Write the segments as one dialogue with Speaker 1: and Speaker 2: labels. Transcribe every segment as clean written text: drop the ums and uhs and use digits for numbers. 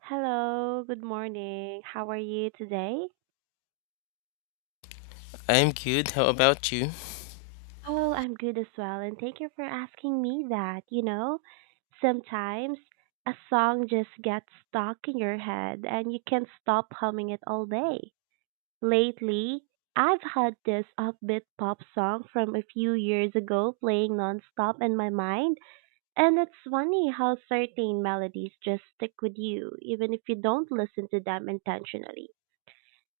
Speaker 1: Hello, good morning. How are you today?
Speaker 2: I'm good. How about you?
Speaker 1: Oh, I'm good as well, and thank you for asking me that. You know, sometimes a song just gets stuck in your head and you can't stop humming it all day. Lately, I've had this upbeat pop song from a few years ago playing nonstop in my mind, and it's funny how certain melodies just stick with you, even if you don't listen to them intentionally.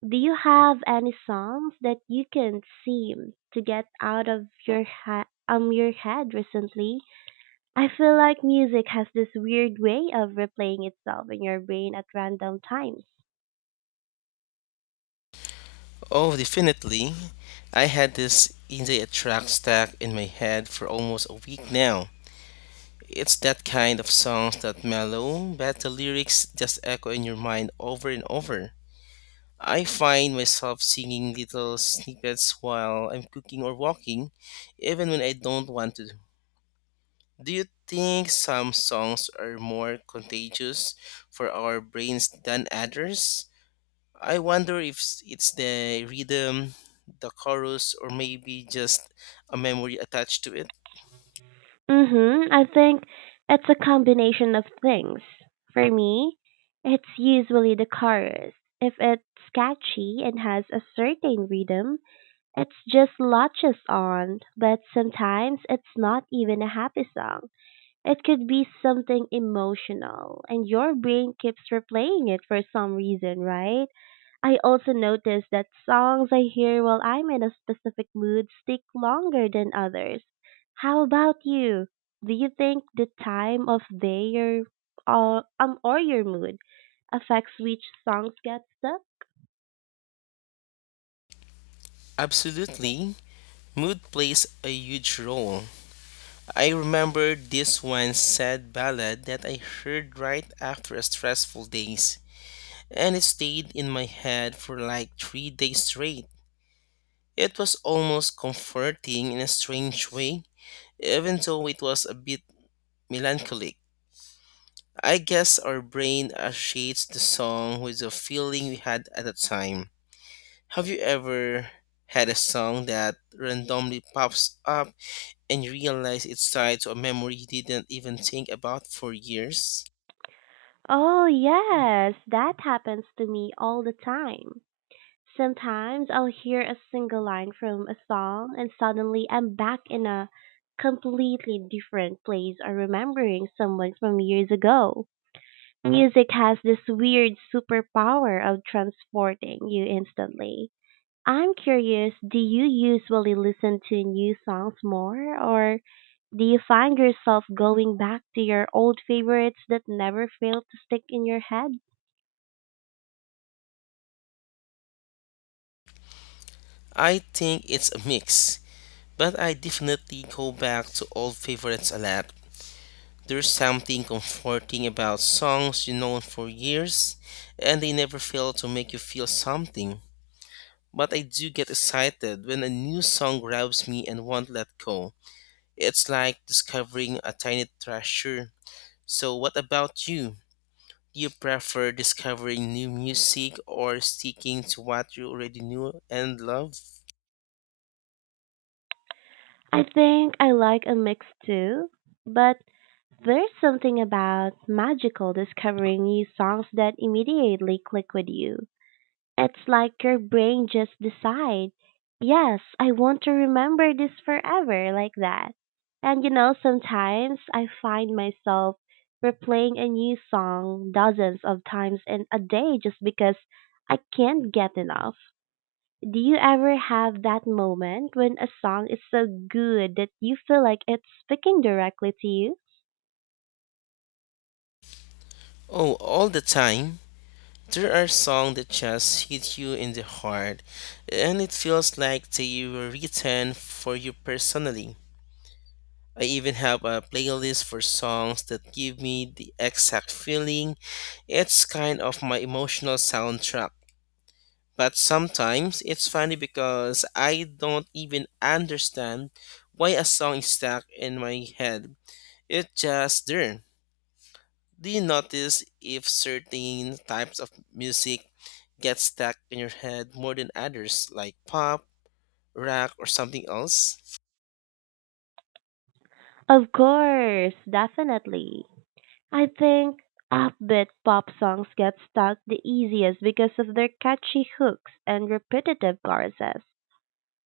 Speaker 1: Do you have any songs that you can't seem to get out of your head recently? I feel like music has this weird way of replaying itself in your brain at random times.
Speaker 2: Oh, definitely. I had this Indie track stack in my head for almost a week now. It's that kind of songs that mellow, but the lyrics just echo in your mind over and over. I find myself singing little snippets while I'm cooking or walking, even when I don't want to. Do you think some songs are more contagious for our brains than others? I wonder if s- it's the rhythm, the chorus, or maybe just a memory attached to it.
Speaker 1: Mhm. I think it's a combination of things. For me, it's usually the chorus. If it's catchy and has a certain rhythm, it's just latches on, but sometimes it's not even a happy song. It could be something emotional, and your brain keeps replaying it for some reason, right? I also notice that songs I hear while I'm in a specific mood stick longer than others. How about you? Do you think the time of day your or your mood affects which songs get stuck?
Speaker 2: Absolutely, mood plays a huge role. I remember this one sad ballad that I heard right after a stressful days, and it stayed in my head for like 3 days straight. It was almost comforting in a strange way, even though it was a bit melancholic. I guess our brain associates the song with the feeling we had at the time. Have you ever had a song that randomly pops up and you realize it's tied to a memory you didn't even think about for years?
Speaker 1: Oh yes, that happens to me all the time. Sometimes I'll hear a single line from a song and suddenly I'm back in a completely different place or remembering someone from years ago. Music has this weird superpower of transporting you instantly. I'm curious, do you usually listen to new songs more or do you find yourself going back to your old favorites that never fail to stick in your head?
Speaker 2: I think it's a mix, but I definitely go back to old favorites a lot. There's something comforting about songs you know for years and they never fail to make you feel something. But I do get excited when a new song grabs me and won't let go. It's like discovering a tiny treasure. So, what about you? Do you prefer discovering new music or sticking to what you already knew and love?
Speaker 1: I think I like a mix too, but there's something about magical discovering new songs that immediately click with you. It's like your brain just decide, yes, I want to remember this forever like that. And sometimes I find myself replaying a new song dozens of times in a day just because I can't get enough. Do you ever have that moment when a song is so good that you feel like it's speaking directly to you?
Speaker 2: Oh, all the time. There are songs that just hit you in the heart, and it feels like they were written for you personally. I even have a playlist for songs that give me the exact feeling. It's kind of my emotional soundtrack. But sometimes it's funny because I don't even understand why a song is stuck in my head. It's just there. Do you notice if certain types of music get stuck in your head more than others, like pop, rock, or something else?
Speaker 1: Of course, definitely. I think upbeat pop songs get stuck the easiest because of their catchy hooks and repetitive choruses.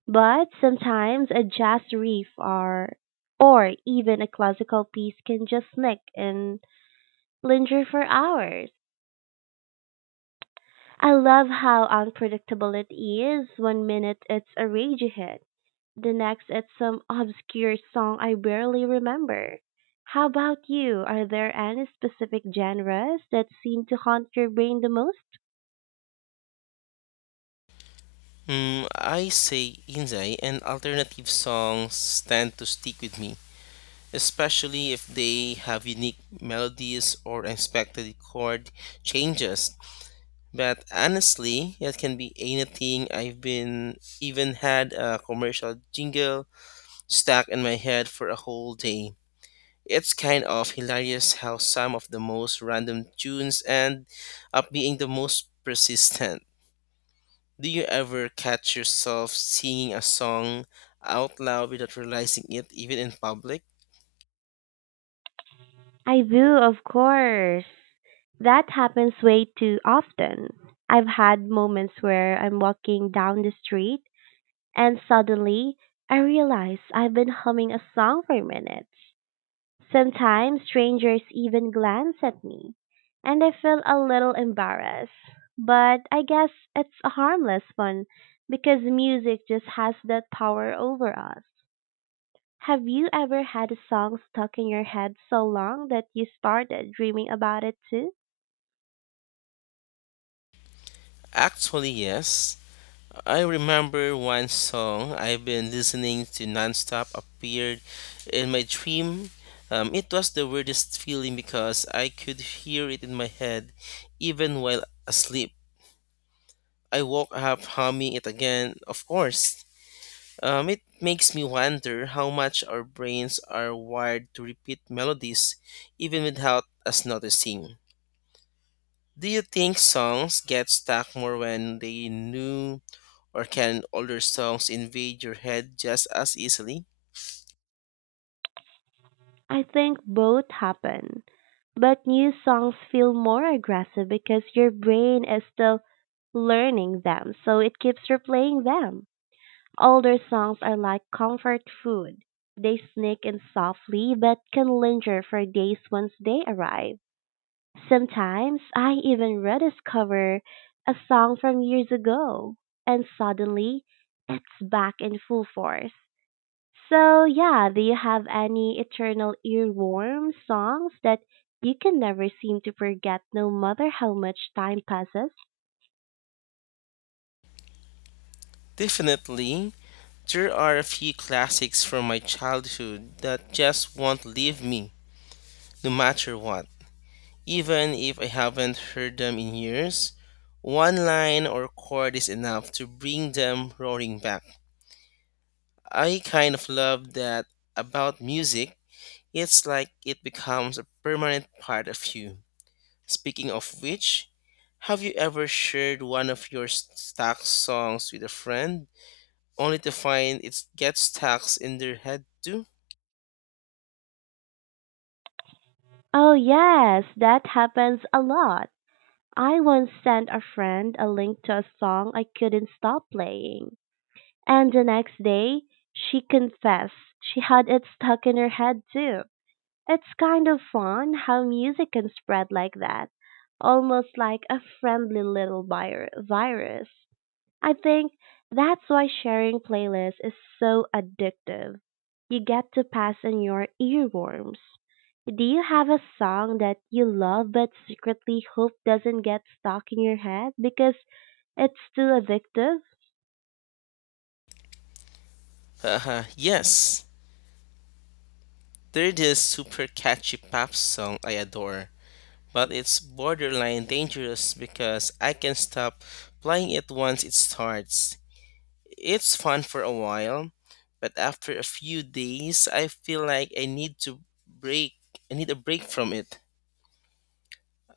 Speaker 1: But sometimes a jazz riff or even a classical piece can just sneak and linger for hours. I love how unpredictable it is. One minute it's a ragey hit. The next it's some obscure song I barely remember. How about you? Are there any specific genres that seem to haunt your brain the most?
Speaker 2: I say Inzai and alternative songs tend to stick with me, especially if they have unique melodies or unexpected chord changes. But honestly, it can be anything. I've been even had a commercial jingle stuck in my head for a whole day. It's kind of hilarious how some of the most random tunes end up being the most persistent. Do you ever catch yourself singing a song out loud without realizing it, even in public?
Speaker 1: I do, of course. That happens way too often. I've had moments where I'm walking down the street and suddenly I realize I've been humming a song for minutes. Sometimes strangers even glance at me, and I feel a little embarrassed. But I guess it's a harmless fun because music just has that power over us. Have you ever had a song stuck in your head so long that you started dreaming about it too?
Speaker 2: Actually, yes. I remember one song I've been listening to nonstop appeared in my dream. It was the weirdest feeling because I could hear it in my head even while asleep. I woke up humming it again, of course. It makes me wonder how much our brains are wired to repeat melodies even without us noticing. Do you think songs get stuck more when they new or can older songs invade your head just as easily?
Speaker 1: I think both happen, but new songs feel more aggressive because your brain is still learning them, so it keeps replaying them. Older songs are like comfort food. They sneak in softly but can linger for days once they arrive. Sometimes I even rediscover a song from years ago and suddenly it's back in full force. So, yeah, do you have any eternal earworm songs that you can never seem to forget no matter how much time passes?
Speaker 2: Definitely. There are a few classics from my childhood that just won't leave me, no matter what. Even if I haven't heard them in years, one line or chord is enough to bring them roaring back. I kind of love that about music. It's like it becomes a permanent part of you. Speaking of which, have you ever shared one of stuck songs with a friend, only to find it gets stuck in their head too?
Speaker 1: Oh, yes, that happens a lot. I once sent a friend a link to a song I couldn't stop playing, and the next day she confessed she had it stuck in her head too. It's kind of fun how music can spread like that, almost like a friendly little virus. I think that's why sharing playlists is so addictive. You get to pass on your earworms. Do you have a song that you love but secretly hope doesn't get stuck in your head because it's too addictive?
Speaker 2: Haha, yes. They're this super catchy pop song I adore, but it's borderline dangerous because I can stop playing it once it starts. It's fun for a while, but after a few days, I feel like I need to break. I need a break from it.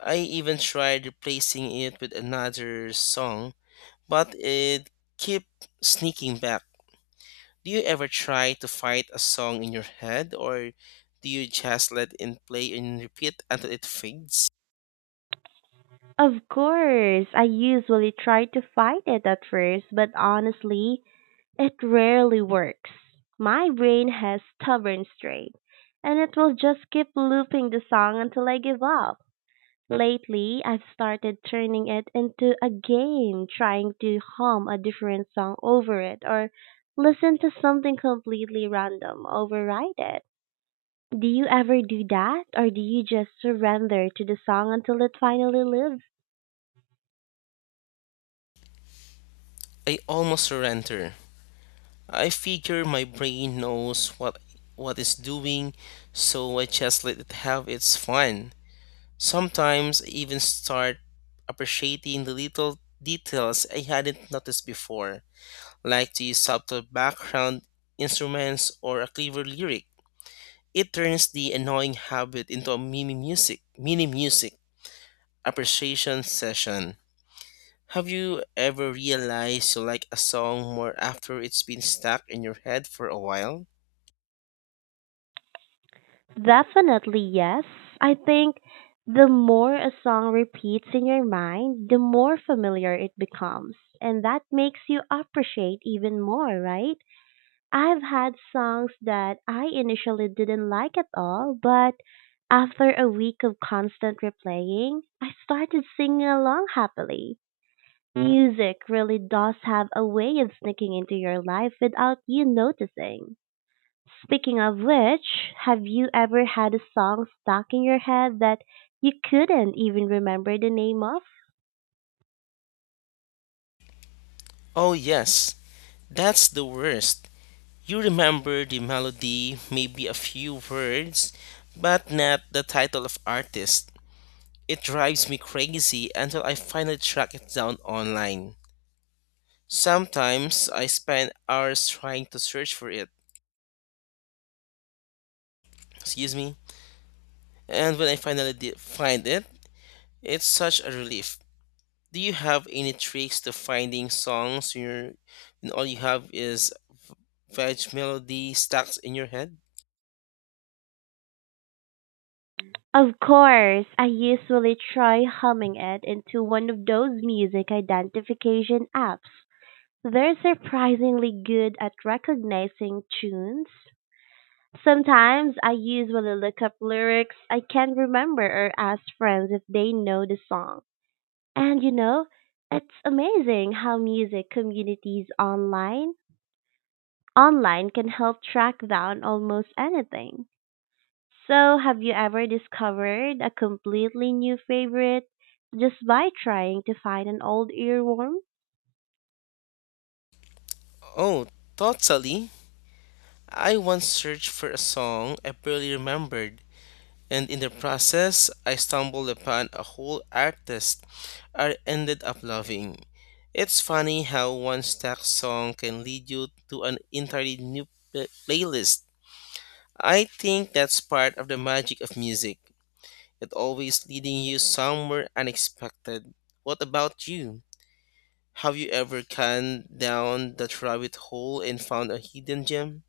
Speaker 2: I even tried replacing it with another song, but it kept sneaking back. Do you ever try to fight a song in your head, or do you just let it play and repeat until it fades?
Speaker 1: Of course, I usually try to fight it at first, but honestly, it rarely works. My brain has stubborn strain, and it will just keep looping the song until I give up. Lately, I've started turning it into a game, trying to hum a different song over it or listen to something completely random, override it. Do you ever do that or do you just surrender to the song until it finally lives?
Speaker 2: I almost surrender. I figure my brain knows what it's doing, so I just let it have its fun. Sometimes I even start appreciating the little details I hadn't noticed before, like the subtle background instruments or a clever lyric. It turns the annoying habit into a mini music appreciation session. Have you ever realized you like a song more after it's been stuck in your head for a while?
Speaker 1: Definitely yes. I think the more a song repeats in your mind, the more familiar it becomes. And that makes you appreciate even more, right? I've had songs that I initially didn't like at all, but after a week of constant replaying, I started singing along happily. Music really does have a way of sneaking into your life without you noticing. Speaking of which, have you ever had a song stuck in your head that you couldn't even remember the name of?
Speaker 2: Oh, yes, that's the worst. You remember the melody, maybe a few words, but not the title of artist. It drives me crazy until I finally track it down online. Sometimes I spend hours trying to search for it. Excuse me. And when I finally did find it, it's such a relief. Do you have any tricks to finding songs when, you're, and all you have is veg melody stacks in your head?
Speaker 1: Of course, I usually try humming it into one of those music identification apps. They're surprisingly good at recognizing tunes. Sometimes I usually look up lyrics I can't remember or ask friends if they know the song. And it's amazing how music communities online can help track down almost anything. So, have you ever discovered a completely new favorite just by trying to find an old earworm?
Speaker 2: Oh, totally. I once searched for a song I barely remembered, and in the process, I stumbled upon a whole artist I ended up loving. It's funny how one stack song can lead you to an entirely new playlist. I think that's part of the magic of music. It always leading you somewhere unexpected. What about you? Have you ever gone down that rabbit hole and found a hidden gem?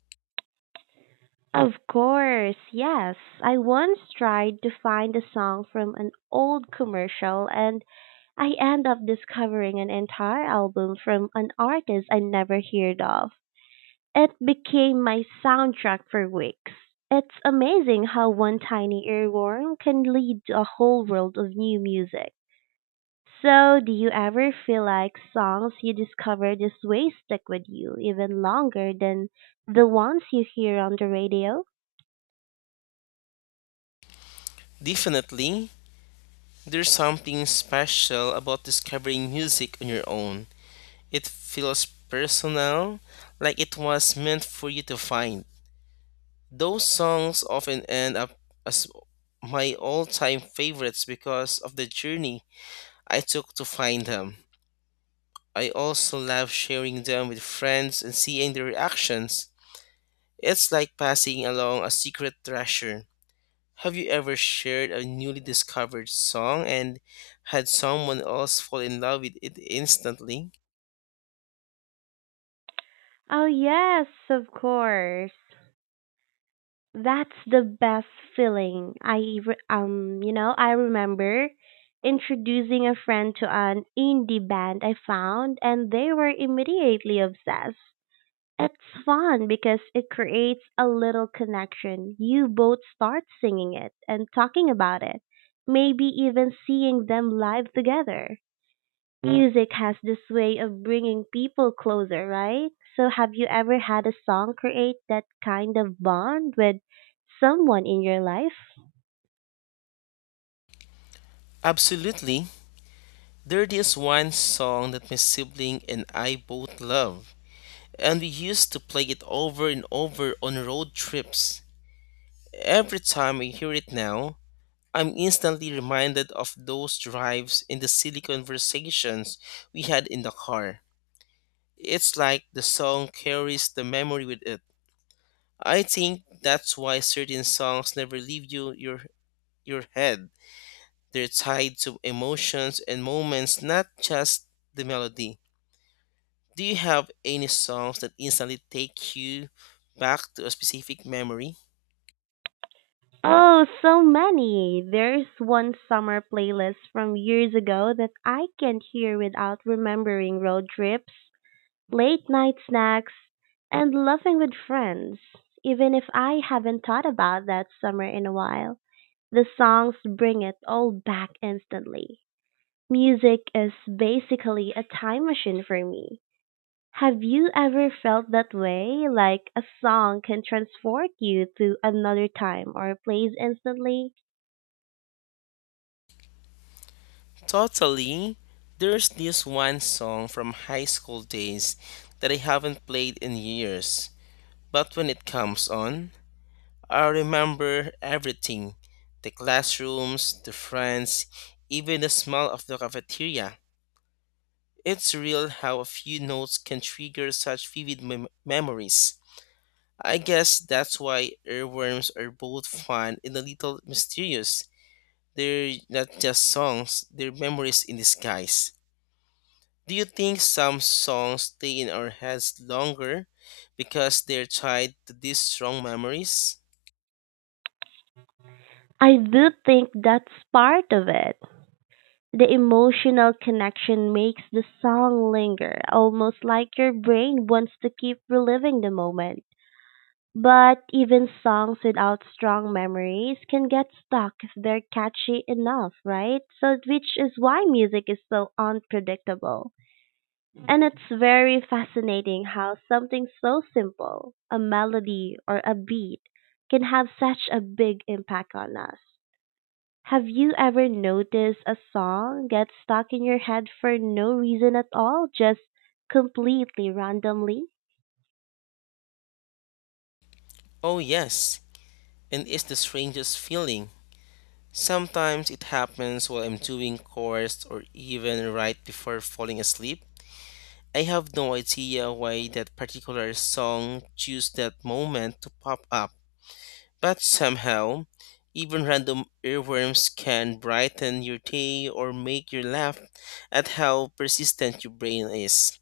Speaker 1: Of course, yes. I once tried to find a song from an old commercial and I end up discovering an entire album from an artist I never heard of. It became my soundtrack for weeks. It's amazing how one tiny earworm can lead to a whole world of new music. So, do you ever feel like songs you discover this way stick with you even longer than the ones you hear on the radio?
Speaker 2: Definitely, there's something special about discovering music on your own. It feels personal, like it was meant for you to find. Those songs often end up as my all time favorites because of the journey I took to find them. I also love sharing them with friends and seeing their reactions. It's like passing along a secret treasure. Have you ever shared a newly discovered song and had someone else fall in love with it instantly?
Speaker 1: Oh, yes, of course. That's the best feeling. I re- you know, I remember introducing a friend to an indie band I found and they were immediately obsessed. It's fun because it creates a little connection. You both start singing it and talking about it. Maybe even seeing them live together. Music has this way of bringing people closer, right? So, have you ever had a song create that kind of bond with someone in your life?
Speaker 2: Absolutely. There is one song that my sibling and I both love, and we used to play it over and over on road trips. Every time I hear it now, I'm instantly reminded of those drives and the silly conversations we had in the car. It's like the song carries the memory with it. I think that's why certain songs never leave your head. They're tied to emotions and moments, not just the melody. Do you have any songs that instantly take you back to a specific memory?
Speaker 1: Oh, so many. There's one summer playlist from years ago that I can't hear without remembering road trips, late night snacks, and laughing with friends. Even if I haven't thought about that summer in a while, the songs bring it all back instantly. Music is basically a time machine for me. Have you ever felt that way? Like a song can transport you to another time or place instantly?
Speaker 2: Totally. There's this one song from high school days that I haven't played in years, but when it comes on, I remember everything: the classrooms, the friends, even the smell of the cafeteria. It's real how a few notes can trigger such vivid memories. I guess that's why earworms are both fun and a little mysterious. They're not just songs, they're memories in disguise. Do you think some songs stay in our heads longer because they're tied to these strong memories?
Speaker 1: I do think that's part of it. The emotional connection makes the song linger, almost like your brain wants to keep reliving the moment. But even songs without strong memories can get stuck if they're catchy enough, right? So, which is why music is so unpredictable. And it's very fascinating how something so simple, a melody or a beat, can have such a big impact on us. Have you ever noticed a song get stuck in your head for no reason at all, just completely randomly?
Speaker 2: Oh, yes, and it's the strangest feeling. Sometimes it happens while I'm doing chores or even right before falling asleep. I have no idea why that particular song chose that moment to pop up, but somehow, even random earworms can brighten your day or make you laugh at how persistent your brain is.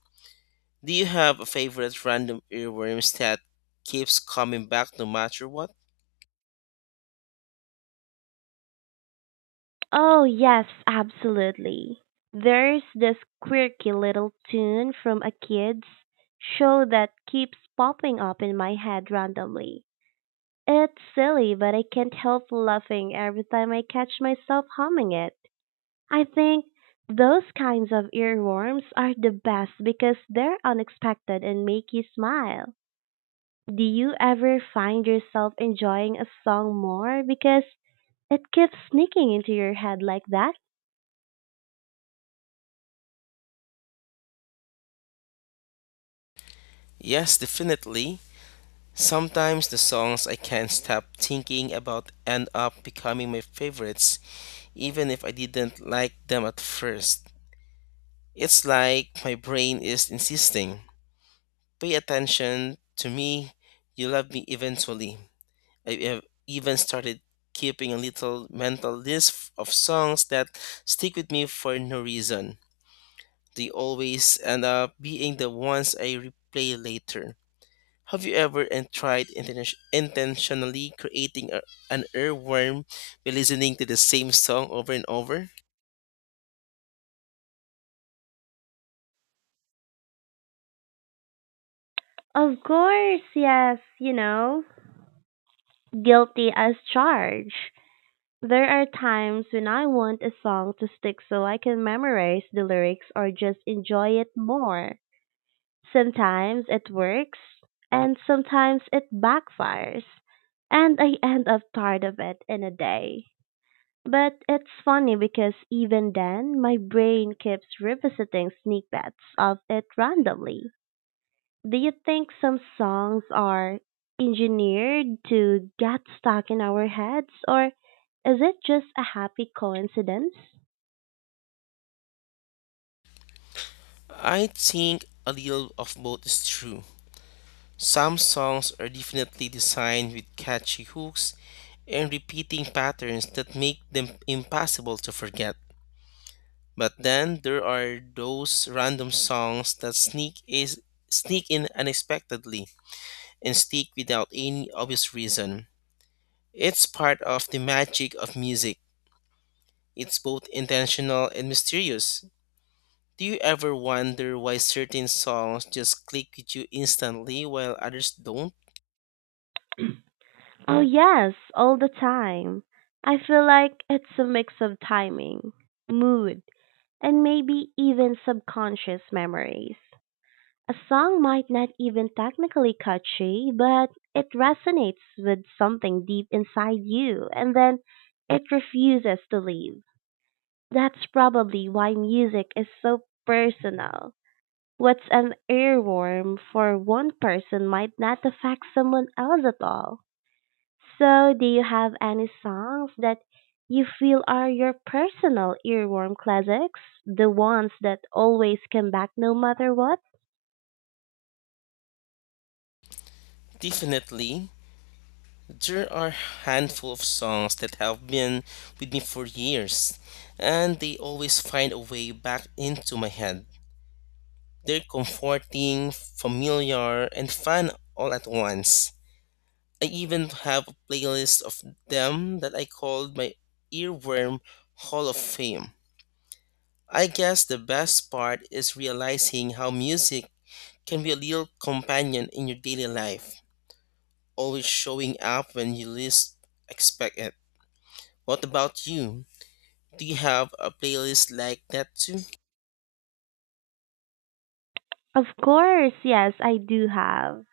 Speaker 2: Do you have a favorite random earworms that keeps coming back no matter what?
Speaker 1: Oh, yes, absolutely. There's this quirky little tune from a kid's show that keeps popping up in my head randomly. It's silly, but I can't help laughing every time I catch myself humming it. I think those kinds of earworms are the best because they're unexpected and make you smile. Do you ever find yourself enjoying a song more because it keeps sneaking into your head like that?
Speaker 2: Yes, definitely. Sometimes the songs I can't stop thinking about end up becoming my favorites, even if I didn't like them at first. It's like my brain is insisting pay attention to me, you love me eventually. I have even started keeping a little mental list of songs that stick with me for no reason. They always end up being the ones I replay later. Have you ever intentionally creating an earworm by listening to the same song over and over?
Speaker 1: Of course, yes, guilty as charged. There are times when I want a song to stick so I can memorize the lyrics or just enjoy it more. Sometimes it works, and sometimes it backfires, and I end up tired of it in a day. But it's funny because even then, my brain keeps revisiting snippets of it randomly. Do you think some songs are engineered to get stuck in our heads, or is it just a happy coincidence?
Speaker 2: I think a little of both is true. Some songs are definitely designed with catchy hooks and repeating patterns that make them impossible to forget. But then there are those random songs that sneak in unexpectedly and stick without any obvious reason. It's part of the magic of music. It's both intentional and mysterious. Do you ever wonder why certain songs just click with you instantly while others don't?
Speaker 1: Oh, yes, all the time. I feel like it's a mix of timing, mood, and maybe even subconscious memories. A song might not even technically catchy, but it resonates with something deep inside you, and then it refuses to leave. That's probably why music is so personal. What's an earworm for one person might not affect someone else at all. So, do you have any songs that you feel are your personal earworm classics? The ones that always come back no matter what?
Speaker 2: Definitely, there are handful of songs that have been with me for years, and they always find a way back into my head. They're comforting, familiar, and fun all at once. I even have a playlist of them that I called my earworm Hall of Fame. I guess the best part is realizing how music can be a little companion in your daily life, always showing up when you least expect it. What about you? Do you have a playlist like that too?
Speaker 1: Of course, yes, I do have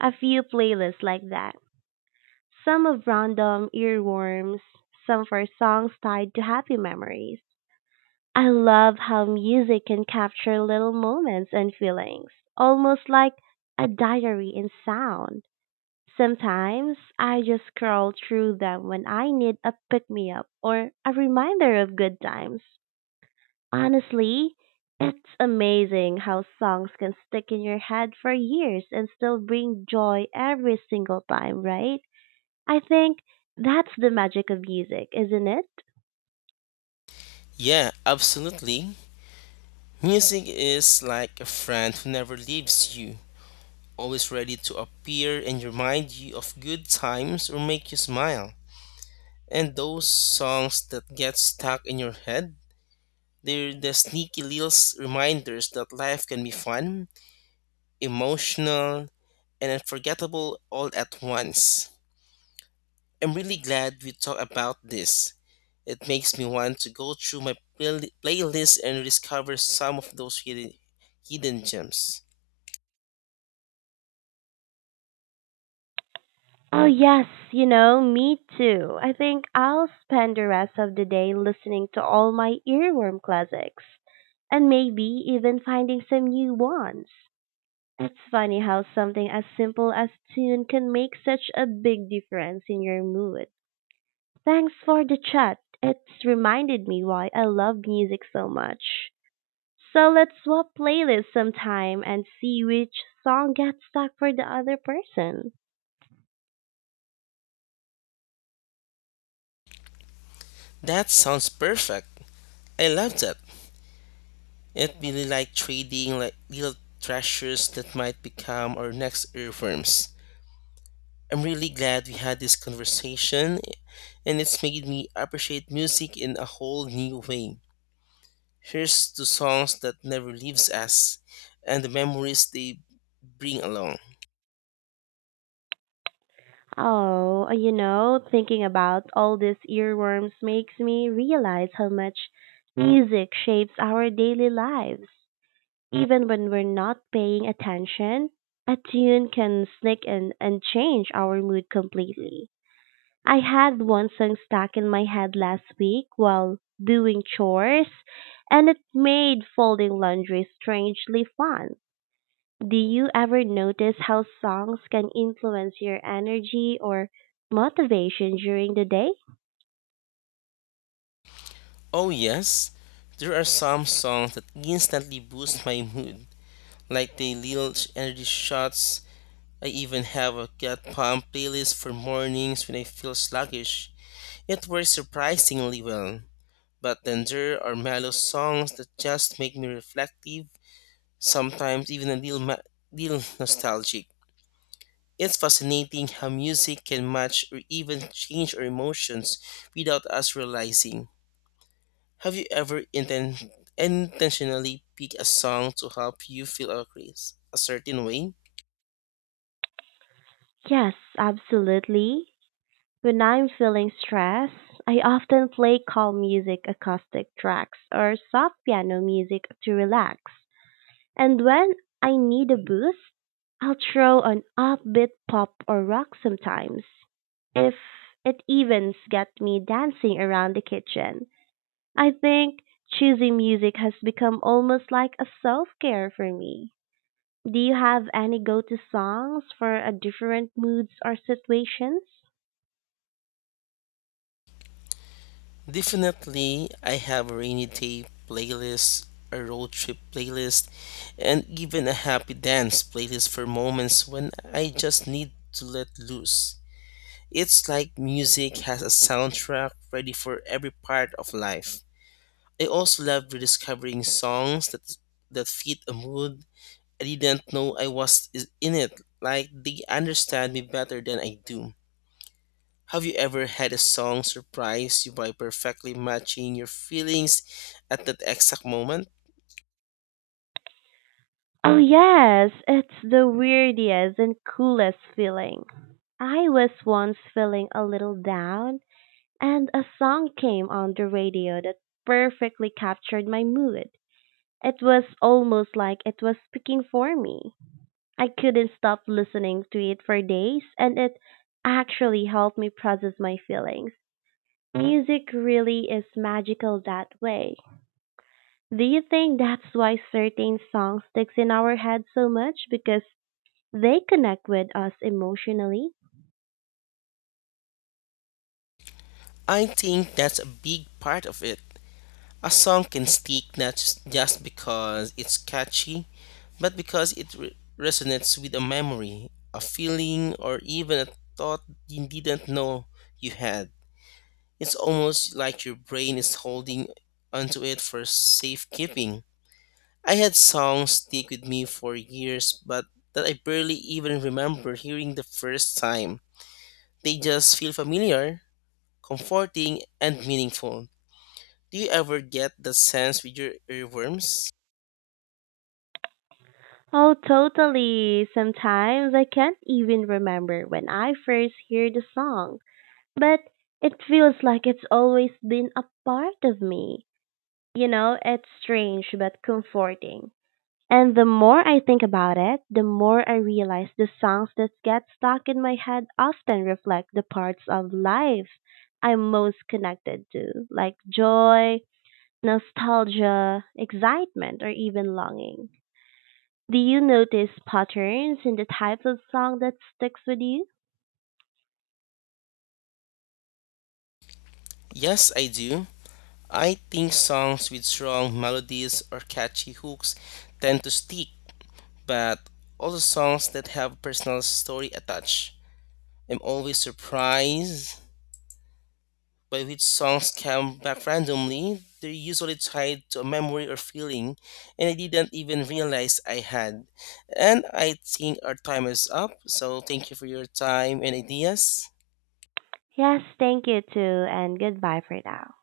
Speaker 1: a few playlists like that. Some of random earworms, some for songs tied to happy memories. I love how music can capture little moments and feelings, almost like a diary in sound. Sometimes I just scroll through them when I need a pick me up or a reminder of good times. Honestly, it's amazing how songs can stick in your head for years and still bring joy every single time, right? I think that's the magic of music, isn't it?
Speaker 2: Yeah, absolutely. Music is like a friend who never leaves you, always ready to appear and remind you of good times or make you smile. And those songs that get stuck in your head, they're the sneaky little reminders that life can be fun, emotional, and unforgettable all at once. I'm really glad we talked about this. It makes me want to go through my playlist and discover some of those hidden gems.
Speaker 1: Oh, yes, me too. I think I'll spend the rest of the day listening to all my earworm classics and maybe even finding some new ones. It's funny how something as simple as tune can make such a big difference in your mood. Thanks for the chat. It's reminded me why I love music so much. So let's swap playlists sometime and see which song gets stuck for the other person.
Speaker 2: That sounds perfect. I love that. It really like trading like little treasures that might become our next earworms. I'm really glad we had this conversation and it's made me appreciate music in a whole new way. Here's to songs that never leaves us and the memories they bring along.
Speaker 1: Oh, thinking about all these earworms makes me realize how much music shapes our daily lives. Even when we're not paying attention, a tune can sneak in and change our mood completely. I had one song stuck in my head last week while doing chores, and it made folding laundry strangely fun. Do you ever notice how songs can influence your energy or motivation during the day?
Speaker 2: Oh yes, there are some songs that instantly boost my mood, like the little energy shots. I even have a gut pump playlist for mornings when I feel sluggish. It works surprisingly well. But then there are mellow songs that just make me reflective, sometimes even a little, little nostalgic. It's fascinating how music can match or even change our emotions without us realizing. Have you ever intentionally picked a song to help you feel a certain way?
Speaker 1: Yes, absolutely. When I'm feeling stressed, I often play calm music, acoustic tracks, or soft piano music to relax. And when I need a boost, I'll throw on upbeat pop or rock sometimes. If it even gets me dancing around the kitchen. I think choosing music has become almost like a self care for me. Do you have any go to songs for a different moods or situations?
Speaker 2: Definitely, I have a rainy day playlist, a road trip playlist, and even a happy dance playlist for moments when I just need to let loose. It's like music has a soundtrack ready for every part of life. I also love rediscovering songs that that fit a mood I didn't know I in it, like they understand me better than I do. Have you ever had a song surprise you by perfectly matching your feelings at that exact moment?
Speaker 1: Oh, yes, it's the weirdest and coolest feeling. I was once feeling a little down, and a song came on the radio that perfectly captured my mood. It was almost like it was speaking for me. I couldn't stop listening to it for days, and it actually helped me process my feelings. Music really is magical that way. Do you think that's why certain songs sticks in our head so much because they connect with us emotionally?
Speaker 2: I think that's a big part of it. A song can stick not just because it's catchy, but because it resonates with a memory, a feeling, or even a thought you didn't know you had. It's almost like your brain is holding onto it for safekeeping. I had songs stick with me for years, but that I barely even remember hearing the first time. They just feel familiar, comforting, and meaningful. Do you ever get that sense with your earworms?
Speaker 1: Oh, totally. Sometimes I can't even remember when I first hear the song, but it feels like it's always been a part of me. You know, it's strange but comforting. And the more I think about it, the more I realize the songs that get stuck in my head often reflect the parts of life I'm most connected to, like joy, nostalgia, excitement, or even longing. Do you notice patterns in the types of song that sticks with you?
Speaker 2: Yes, I do. I think songs with strong melodies or catchy hooks tend to stick, but also songs that have personal story attached. I'm always surprised by which songs come back randomly, they're usually tied to a memory or feeling, and I didn't even realize I had. And I think our time is up, so thank you for your time and ideas.
Speaker 1: Yes, thank you too, and goodbye for now.